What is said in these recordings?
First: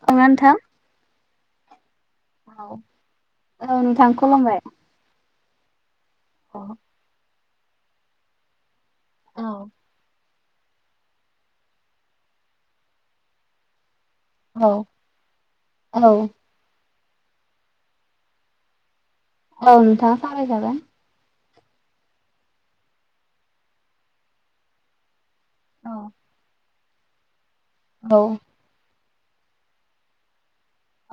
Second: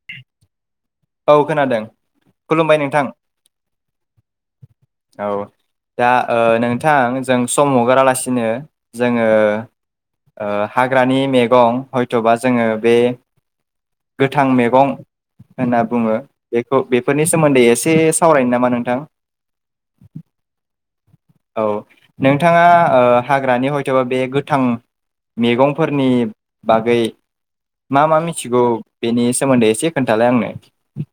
थाङा नोंथां। औ खोनादों औ खुलुमबाय नोंथां औ नोंथां खुलुमबाय। औ। दा ओ औ नोंथां जों सम हगारालासिनो जोङो औ ओ हाग्रानि मैगं हयथ'बा जोङो बे गोथां औ मेगं होनना बुङो बेखौ बे। बेनि सोमोन्दै एसे सावरायनो नामा नोंथां। औ नोंथां सावराय जागोन। औ नोंथाङा हाग्रानि हयथ'बा बे गोथां। औ मेगंफोरनि बागै मा मा मिथिगौ। बेनि सोमोन्दै एसे खोन्थालाय आंनो।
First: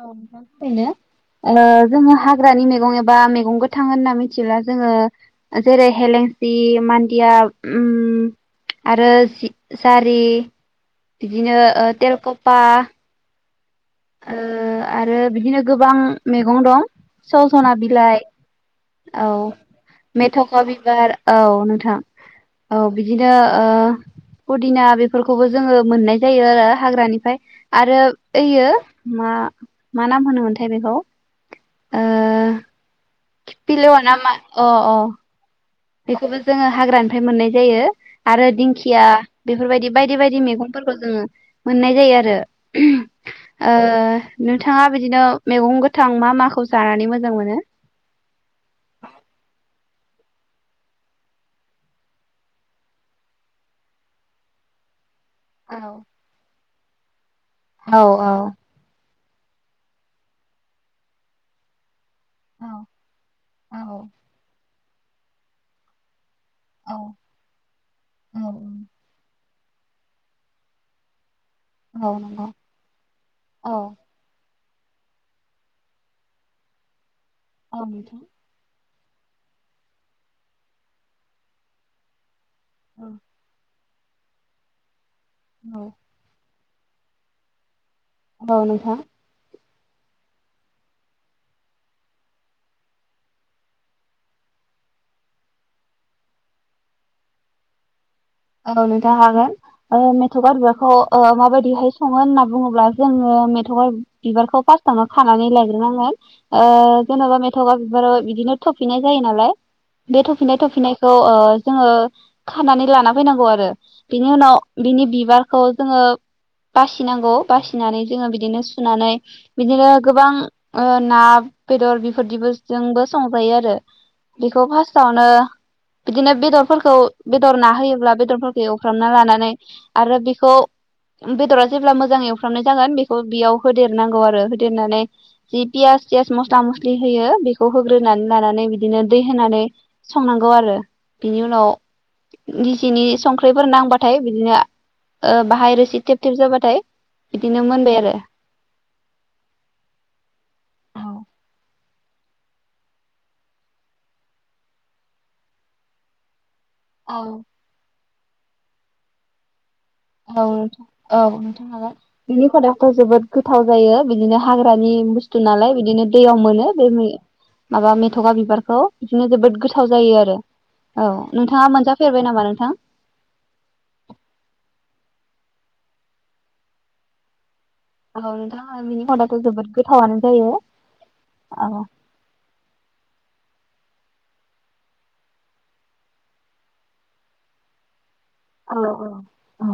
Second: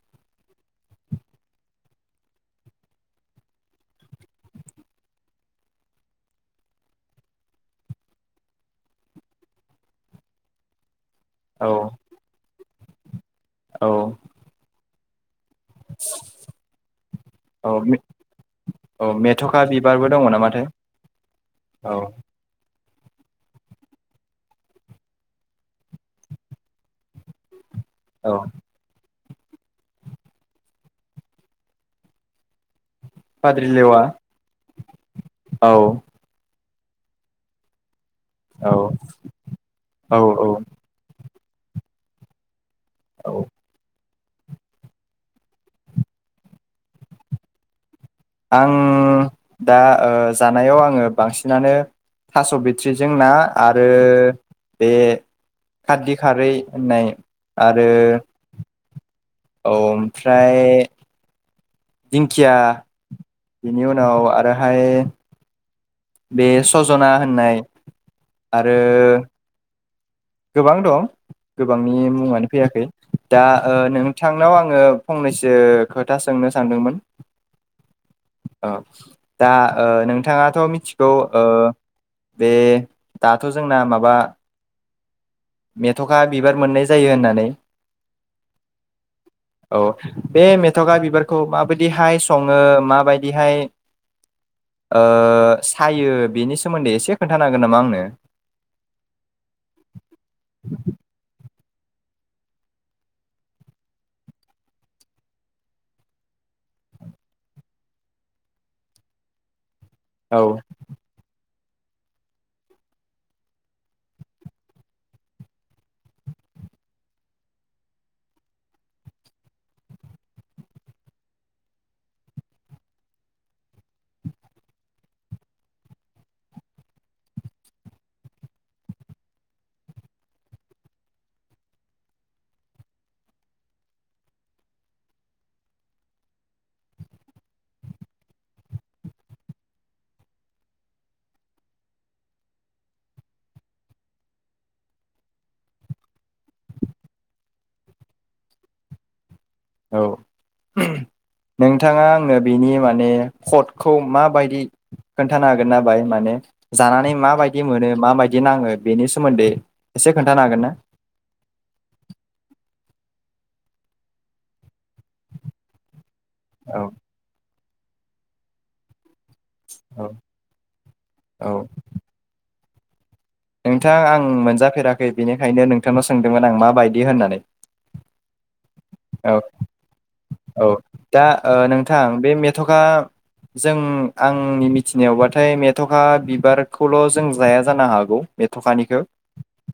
औ नोंथां थारैनो जोङो हाग्रानि मैगं एबा मैगं गोथा होनना मिथिब्ला जोङो जेरै हेलेंसि मान्दिया आरो जारि। बिदिनो औ तेलखफा। औ ओ आरो। बिदिनो गोबां मैगं दं औ सजना बिलाइ औ मेथ'खा बिबारबो दङ मेथ'खा नामाथाय बिबार औ औ नोंथां। औ बिदिनो पुदिना बेफोरखौबो जोङो मोननाय जायो आरो हाग्रानिफ्राय आरो औ ओयो मा मा नाम होनोमोनथाय बेखौ फाद्रिलेवा खिफिलेवा नामा अ अ औ बेखौबो जोङो हाग्रानिफ्राय मोननाय जायो‌। आरो औ दिंखिया बेफोरबायदि औ बायदि बायदि औ मेगंफोरखौ जोङो मोननाय जायो आरो। औ ओ नोंथाङा बिदिनो मेगं गोथां मा माखौ जानानै मोजां मोनो। आं दा ओ जानायाव आङो बांसिनानो थास' बिथ्रिजों ना आरो बे औ खारदै खारै होननाय आरो औ औ ओमफ्राय दिंखिया औ बेनि औ उनाव आरो हाय बे औ सज'ना होननाय औ आरो गोबां दं गोबांनि औ नंगौ मुङानो फैयाखै दा औ ओ नोंथांनाव आं ङो फंनैसो खोथा सोंनो सानदोंमोन [unintelligible] [unintelligible] दा ओ नोंथाङाथ' मिथिगौ ओ बे औ दाथ' जोंना माब बा औ मेथ'खा बिब बार मोननाय जायो होननानै औ नोंथां औ बे मेथ'गा बिबारखौ माबायदिहाय सङो माबायदिहाय ओ सायो बेनि सोमोन्दै एसे खोन्थानो हागोन नामा आंनो औ नोंथां हागोन ओ मेथ'गा बिबारखौ ओ माबायद दिहाय सङो होनना बुङोब्ला जोङो मेथ'गा बिबारखौ फास्टावनो खानानै लायग्रोनांगोन ओ जेन'बा मेथगा बिबाराव बिदिनो थफिनाय जायो नालाय बे औ थ'फिनाय थफिनायखौ ओ जोङो खानानै लाना फैनांगौ आरो बिनि उनाव बिनि बिबारखौ जोङो बासिनांगौ बासिनानै जोङो बिदिनो सुनानै बिदिनो गोबां ना ओ बेदर बेफोरदिबो जोंबो संजायो आरो बेखौ फास्टावनो बिदिनो बेदरफोरखौ बेदर ना होयो ब्ला बेदरफोरखौ एवफ्रामना लानानै आरो बेखौ बेदरा जेब्ला मोजाङै एवफ्रामनाय जागोन बेखौ बेयाव होदेरनांगौ आरो होदेरनानै जि पियास थियास मस्ला मस्लि होयो बेखौ होग्रोनानै लानानै बिदिनो दै होनानै संनांगौ आरो बिनि उनाव [unintelligible] सिनि संख्रिफोर नांबाथाय बिदिनो ओ बाहाय रोसि थेब थेब जाबाथाय बिदिनो मोनबाय आरो औ नोंथाङा आंनो बेनि माने खटखौ माबायदि खोन्थानो हागोन ना बाय माने जानानै औ माबायदि मोनो माबायदि नाङो बेनि सोमोन्दै एसे खोन्थानो औ हागोन ना नोंथां औ नोंथां हागोन बिनि खदाथ' जोबोद गोथाव जायो बिदिनो हाग [unintelligible] ग्रानि बुस्थु नालाय बिदिनो दैयाव मोनो औ बे मै माबा मेथ'गा बिबारखौ बिदिनो जोबोद गोथाव औ जायो आरो औ नोंथाङा मोनजाफेरबाय नामा नोंथां नोंथां आं मोनजाफेराखै बेनिखायनो नोंथांनाव सोंदोंमोन आं माबायदि होननानै औ नोंथां ओं बिनि औ खदाथ' जोबोद गोथावानो जायो औ दा ओ औ नोंथां बे मेथ'खा जों आंनि मिथिनायावबाथाय मेथ'खा बिबारखौल' जों जाया जानो हागौ मेथ'खानिखौ औ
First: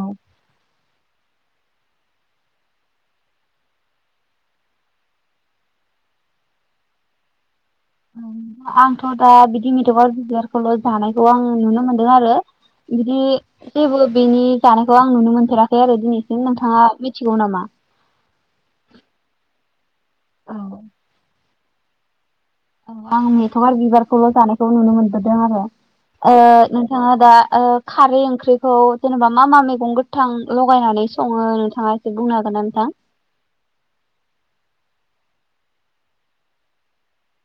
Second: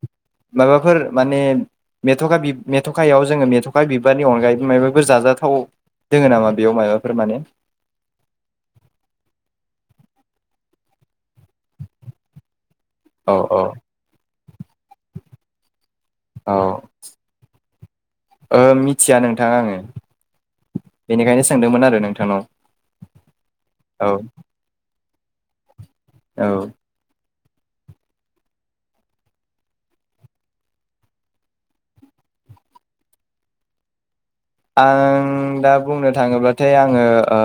माबाफोर माने मेथ'खा बि मेथ'खायाव जोङो मेथ'खा बिबारनि अनगायैबो मायबाफोर जाजाथाव दोङो नामा बेयाव मायबाफोर माने आंथ' दा बिदि मेथ'खा बिबारखौल' जानाय आं नुनो मोनदों आरो बिदि औ औ जेबो बेनि जानायखौ आं नुनो मोनफेराखै आरो दिनैसिम औ नोंथाङा मिथिगौ नामा मिथिया नोंथां आङो औ बेनिखायनो सोंदोंमोन आरो नोंथांनाव औ आं मेथखा औ बिबारखौल जानायखौ नुनो मोनदों आरो ओ औ नोंथाङा दा ओ खारै ओंख्रिखौ जेनेबा मा मा मैगं गोथां लगायनानै सङो नोंथाङा एसे बुंनो हागोना नोंथां आं दा बुंनो थाङोब्लाथाय आङो ओ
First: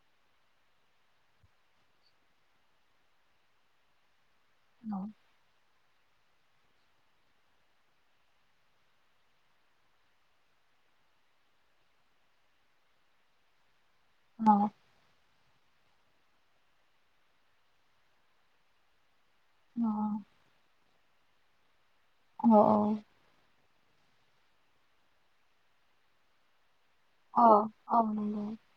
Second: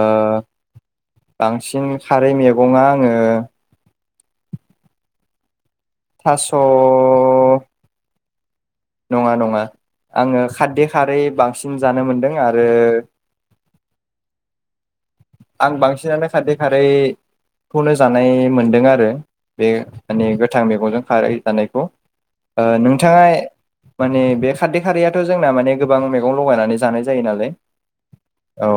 बांसिन खारै मैगङा आङो औ थास नङा नङा आङो खारदै खारै बांसिन जानो मोनदों आरो औ आं बांसिनानो खारदै खारैखौनो जानाय मोनदों आरो बे माने गोथां मैगंजों खारै जानाय अ अ ओ नोंथाङा माने बे खारदै खारैयाथ जोंना माने गोबां मैगं लगायनानै जानाय जायो नालाय औ नंगौ औ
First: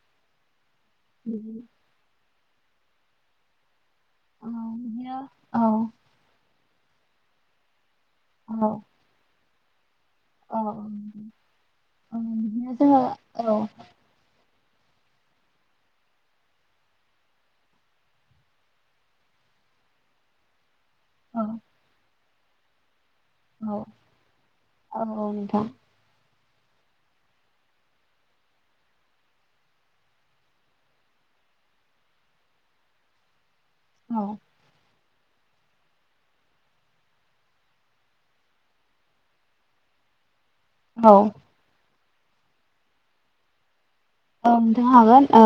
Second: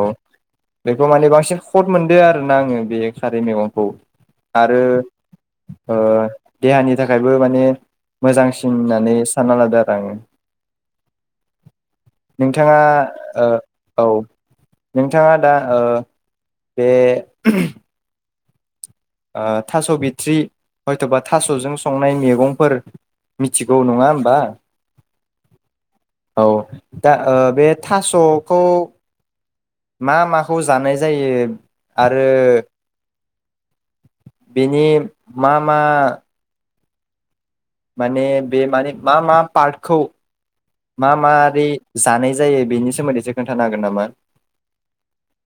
बेखौ मने एसे बिदि खट मोनदो आरो आङो बे खारै मैगंखौ औ आरो बिदिनो औ ओ देहानि थाखायबो माने मोजांसिन औ होननानै सानना लादो आरो औ बिदिनो नोंथाङा जोङो औ औ नोंथाङा दा ओ बे थास बिथ्रि हयथबा औ थासजों संनाय मैगंफोर मिथिगौ औ नङा होमबा औ नोंथां औ दा बे थासखौ मा माखौ जानाय जायो आरो। औ बेनि। मा मा माने बे माने मा मा पार्टखौ मा औ मारि जानाय जायो बेनि सोमोन्दै इसे खोन्थानो हागोन नामा। ओन्थानो हागोन ओ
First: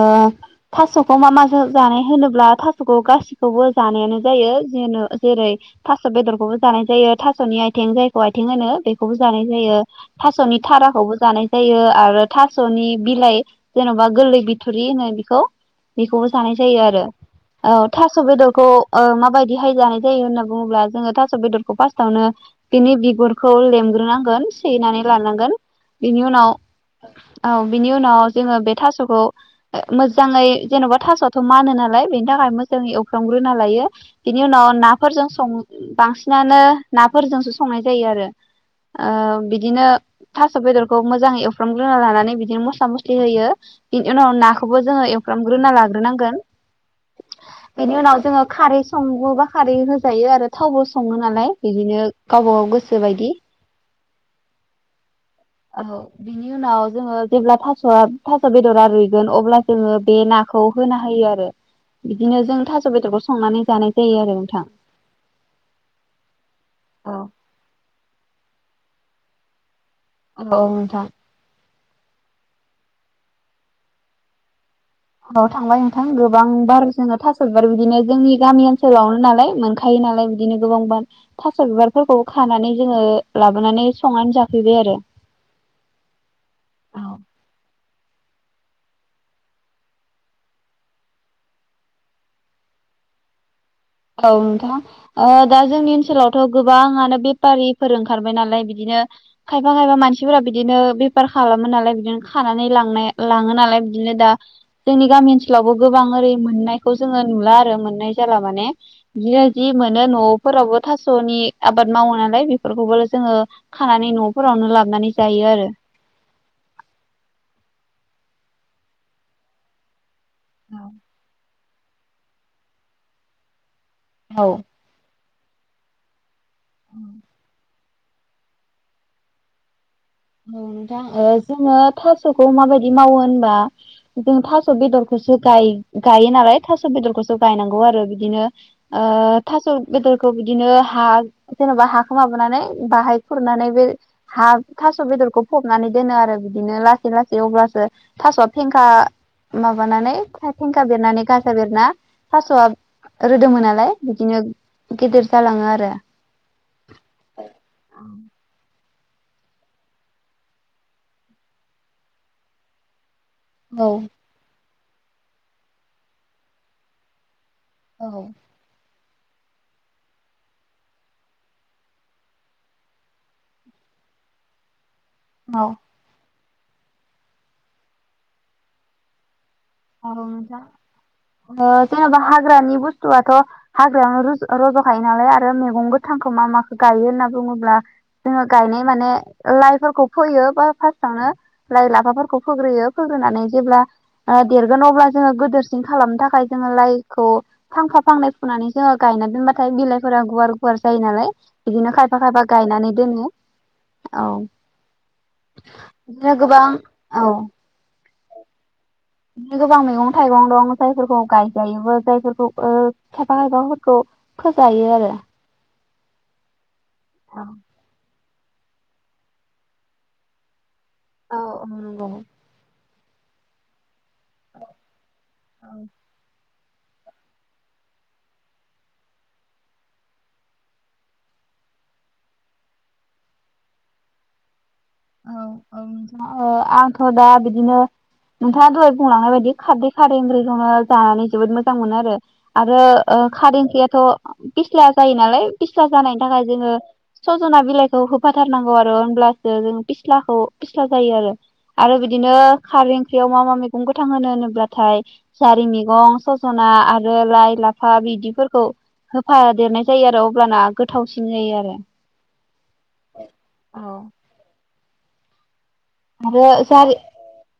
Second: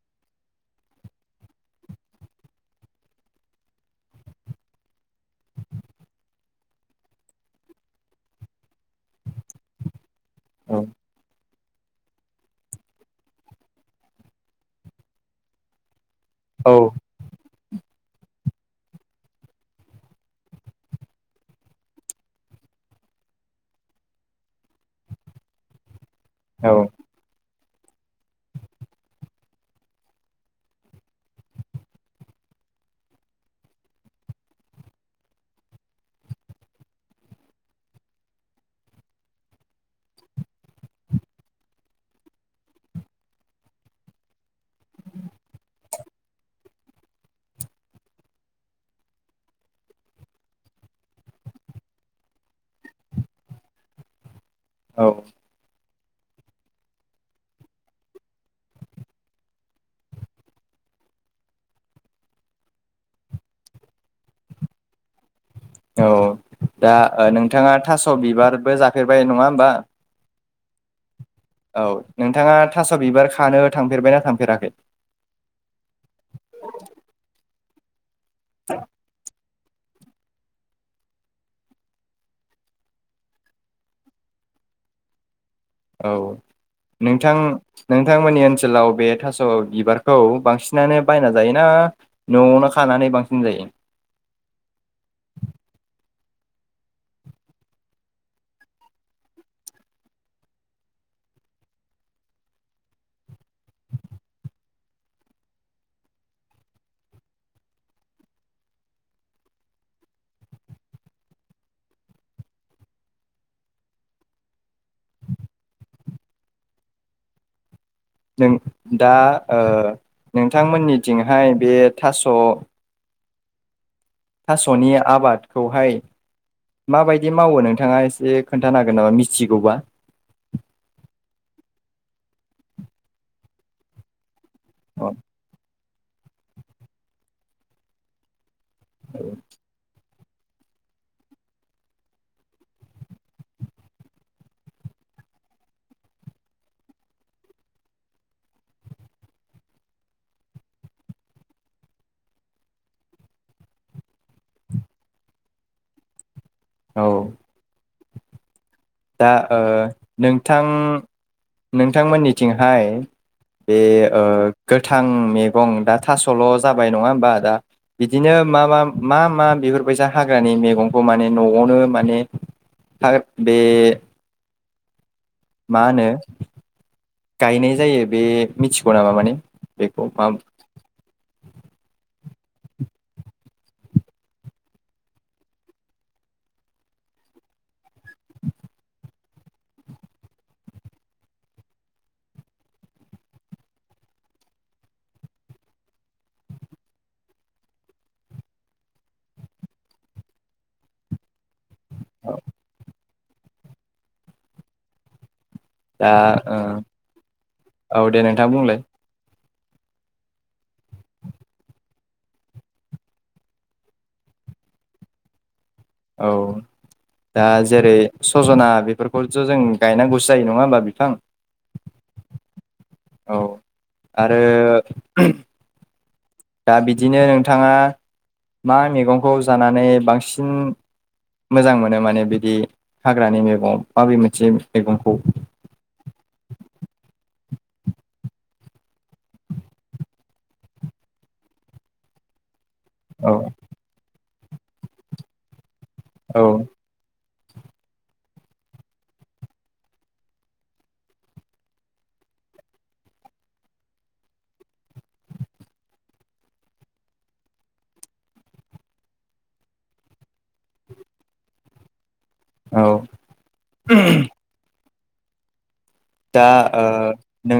थास'खौ मा माजों जानाय होनोब्ला थास'खौ गासिखौबो जानायानो जायो जेन जेरै थास' बेदरखौबो जानाय जायो थास'नि आयथें जायखौ आयथें होनो बेखौबो जानाय जायो थास'नि औ थाराखौबो जानाय जायो आरो थास'नि बिलाइ जेनबा गोल्लै बिथुरि होनो बिखौ बिखौबो जानाय जायो आरो। औ औ थास' बेदरखौ ओ माबायदिहाय जानाय जायो होनना बुङोब्ला जोङो थास' बेदरखौ फास्टावनो बिनि बिगुरखौ लेमग्रोनांगोन सैनानै लानांगोन बिनि उनाव औ बिनि उनाव जोङो बे थास'खौ ओ मोजाङै जेन'बा थास'आथ' मानो नालाय बेनि थाखाय मोजाङै एवफ्रामग्रोना लायो बिनि उनाव नाफोरजों संङो बांसिनानो नाफोरजोंसो संनाय जायो आरो ओ बिदिनो थास' बेदरखौ मोजाङै एवफ्रामग्रोना लानानै बिदिनो मस्ला मस जि होयो बिनि उनाव नाखौबो जोङो एवफ्रामग्रोना लाग्रोनांगोन बेनि उनाव जोङो खारै सङोबा खारै होजायो आरो थावबो सङो नालाय बिदिनो गावबा गाव गोसो बायदि औ। औ बिनि उनाव जोङो जेब्ला था स'आ थास' बेदरा रुइगोन अब्ला जोङो बे नाखौ होना होयो आरो बिदिनो जों थास' बेदरखौ संनानै जानाय जायो आरो नोंथां। औ दा औ ओ नोंथाङा थास' बिबारबो जा फेरबाय नङा होमबा। औ नोंथां। औ नोंथाङा थास' बिबार खानो थांफेरबायना थांफेराखै। औ थांबाय नोंथां गोबां बार जोङो थास' बिदिनो जोंनि [inaudible] गामि ओनसोलावनो नालाय। मोनखायो नालाय बिदिनो गोबांबा थास' बिबारफोरखौ खानानै जोङो ओ लाबोनानै संनानै जाफैबाय आरो। औ औ नोंथां नोंथांमोननि ओनसोलाव बे थास' बिबारखौ बांसिनानो बायना जायोना न'आवनो खानानै बांसिन जायो। औ नोंथां ओ दा जोंनि ओनसोलावथ' गोबाङानो बेपारिफोर ओंखारबाय नालाय बिदिनो खायफा खायफा मानसिफोरा बिदिनो बेपार खालामो नालाय बिदिनो खानानै लांनाय लाङो नालाय बिदिनो दा जोंनि गामि ओनसोलावबो गोबां ओरै मोननायखौ जोङो नुला आरो मोननाय जाला माने दिनो जि मोनो न'फोरावबो थास'नि आबाद मावो नालाय बेफोरखौबो जोङो खानानै न'फोरावनो लाबनानै जायो आरो। जों दा ओ नोंथांमोननिथिंहाय बे थास' औ थास'नि आबाद खौहाय माबायदि मावो नों थाङा एसे खोन्थानो हागोन नामा मिथिगौबा? औ नथां ओ जोङो थास'खौ माबायदि मावो होनबा जों थास औ बेदरखौसो गाय गायो नालाय थास बेदरखौसो गायनांगौ आरो बिदिनो ओ थास' बेदरखौ बिदिनो हा जेनेबा हाखौ माबानानै बाहाय खुरनानै बे हा थास' बेदरखौ फबनानै दोनो आरो बिदिनो लासै लासै अब्लासो थास'आ फेंखा माबानानै फेंखा बेरनानै गाजा बेरना थास'आ रोदोममोन नालाय बिदिनो गेदेर जालाङो आरो। औ। [inaudible] दा ओ नोंथां नोंथांमोननिथिंहाय बे औ ओ गोथां मैगं दा थास'ल जाबाय नङा होमबा दा? बिदिनो मा मा? मा मा बेफोरबायसा हाग्रानि मैगंखौ माने न'आवनो माने हा बे औ माहोनो? गायनाय जायो बे मिथिगौ नामा माने? बेखौ औ मा नोंथां जेनबा हा हाग्रानि बुस्थुवाथ हाग्रायावन रज'खायो नालाय आरो मैगं गोथांखौ मा माखौ गायो होनना बुङोब्ला जोंङो गानाय माने लाइफोरखौ फोयो [unintelligible] लाइ लाफाफोरखौ फोग्रोयो फोग्रोनानै जेब्ला ओ देरगोन अब्ला जोङो गोदोरसिन खालामनो थाखाय जोङो लाइखौ फांफा फांनै फुनानै जोङो गायना दोनबाथाय बिलाइफोरा गुवार गुवार जायो नालाय बिदिनो खायफा खायफा गायनानै दोनो। औ। दा बिदिनो गोबां औ। थां बुंलाय। बिदिनो गोबां मैगं-थाइगं दं जायफोरखौ गायजायोबो जायफोरखौ ओ खायफा खायफाफोरखौ फोजायो आरो। औ। दा औ जेरै सजना बेफोरखौज जों गायनांगौसो जायो नङा होमबा बि औ औ [unintelligible] औ आरो औ दा बिदिनो नोंथाङा मा मैगंखौ जानानै बांसिन मोजां मोनो माने बिदि हाग्रानि मैगं माबे मोनसे मैगंखौ औ औ ओ आंथ' दा बि बिदिनो नोंथाङा दहाय बुंलांनाय बायदि खारदै खारदै ओंख्रिखौनो जानानै जोबोद मोजां मोनो आरो। आरो औ खारेनखायाथ' पिस्ला जायो नालाय फिस्ला जानायनि औ थाखाय जोङो सजना बिलाइखौ होफाथारनांगौ आरो होमब्लासो जों फिस्लाखौ फिस्ला जायो आरो आरो बिदिनो खारै ओंख्रियाव मा मा मैगं गोथां होनो होनोब्लाथाय जारि मैगं सजना आरो लाइ लाफा बिदिफोरखौ होफादेरनाय जायो आरो अब्लाना गोथावसिन जायो आरो। औ दा आरो ओ जारि नों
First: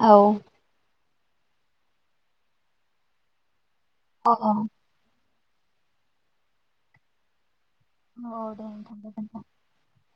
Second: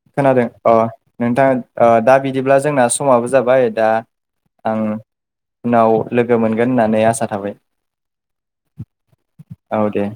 औ अ नोंथां ओ दा बिदिब्ला जोंना समाबो जाबाय दा औ औ आं उनाव लोगो मोनगोन होननानै आसा थाबाय औ दे नोंथां गोजोनथों औ दे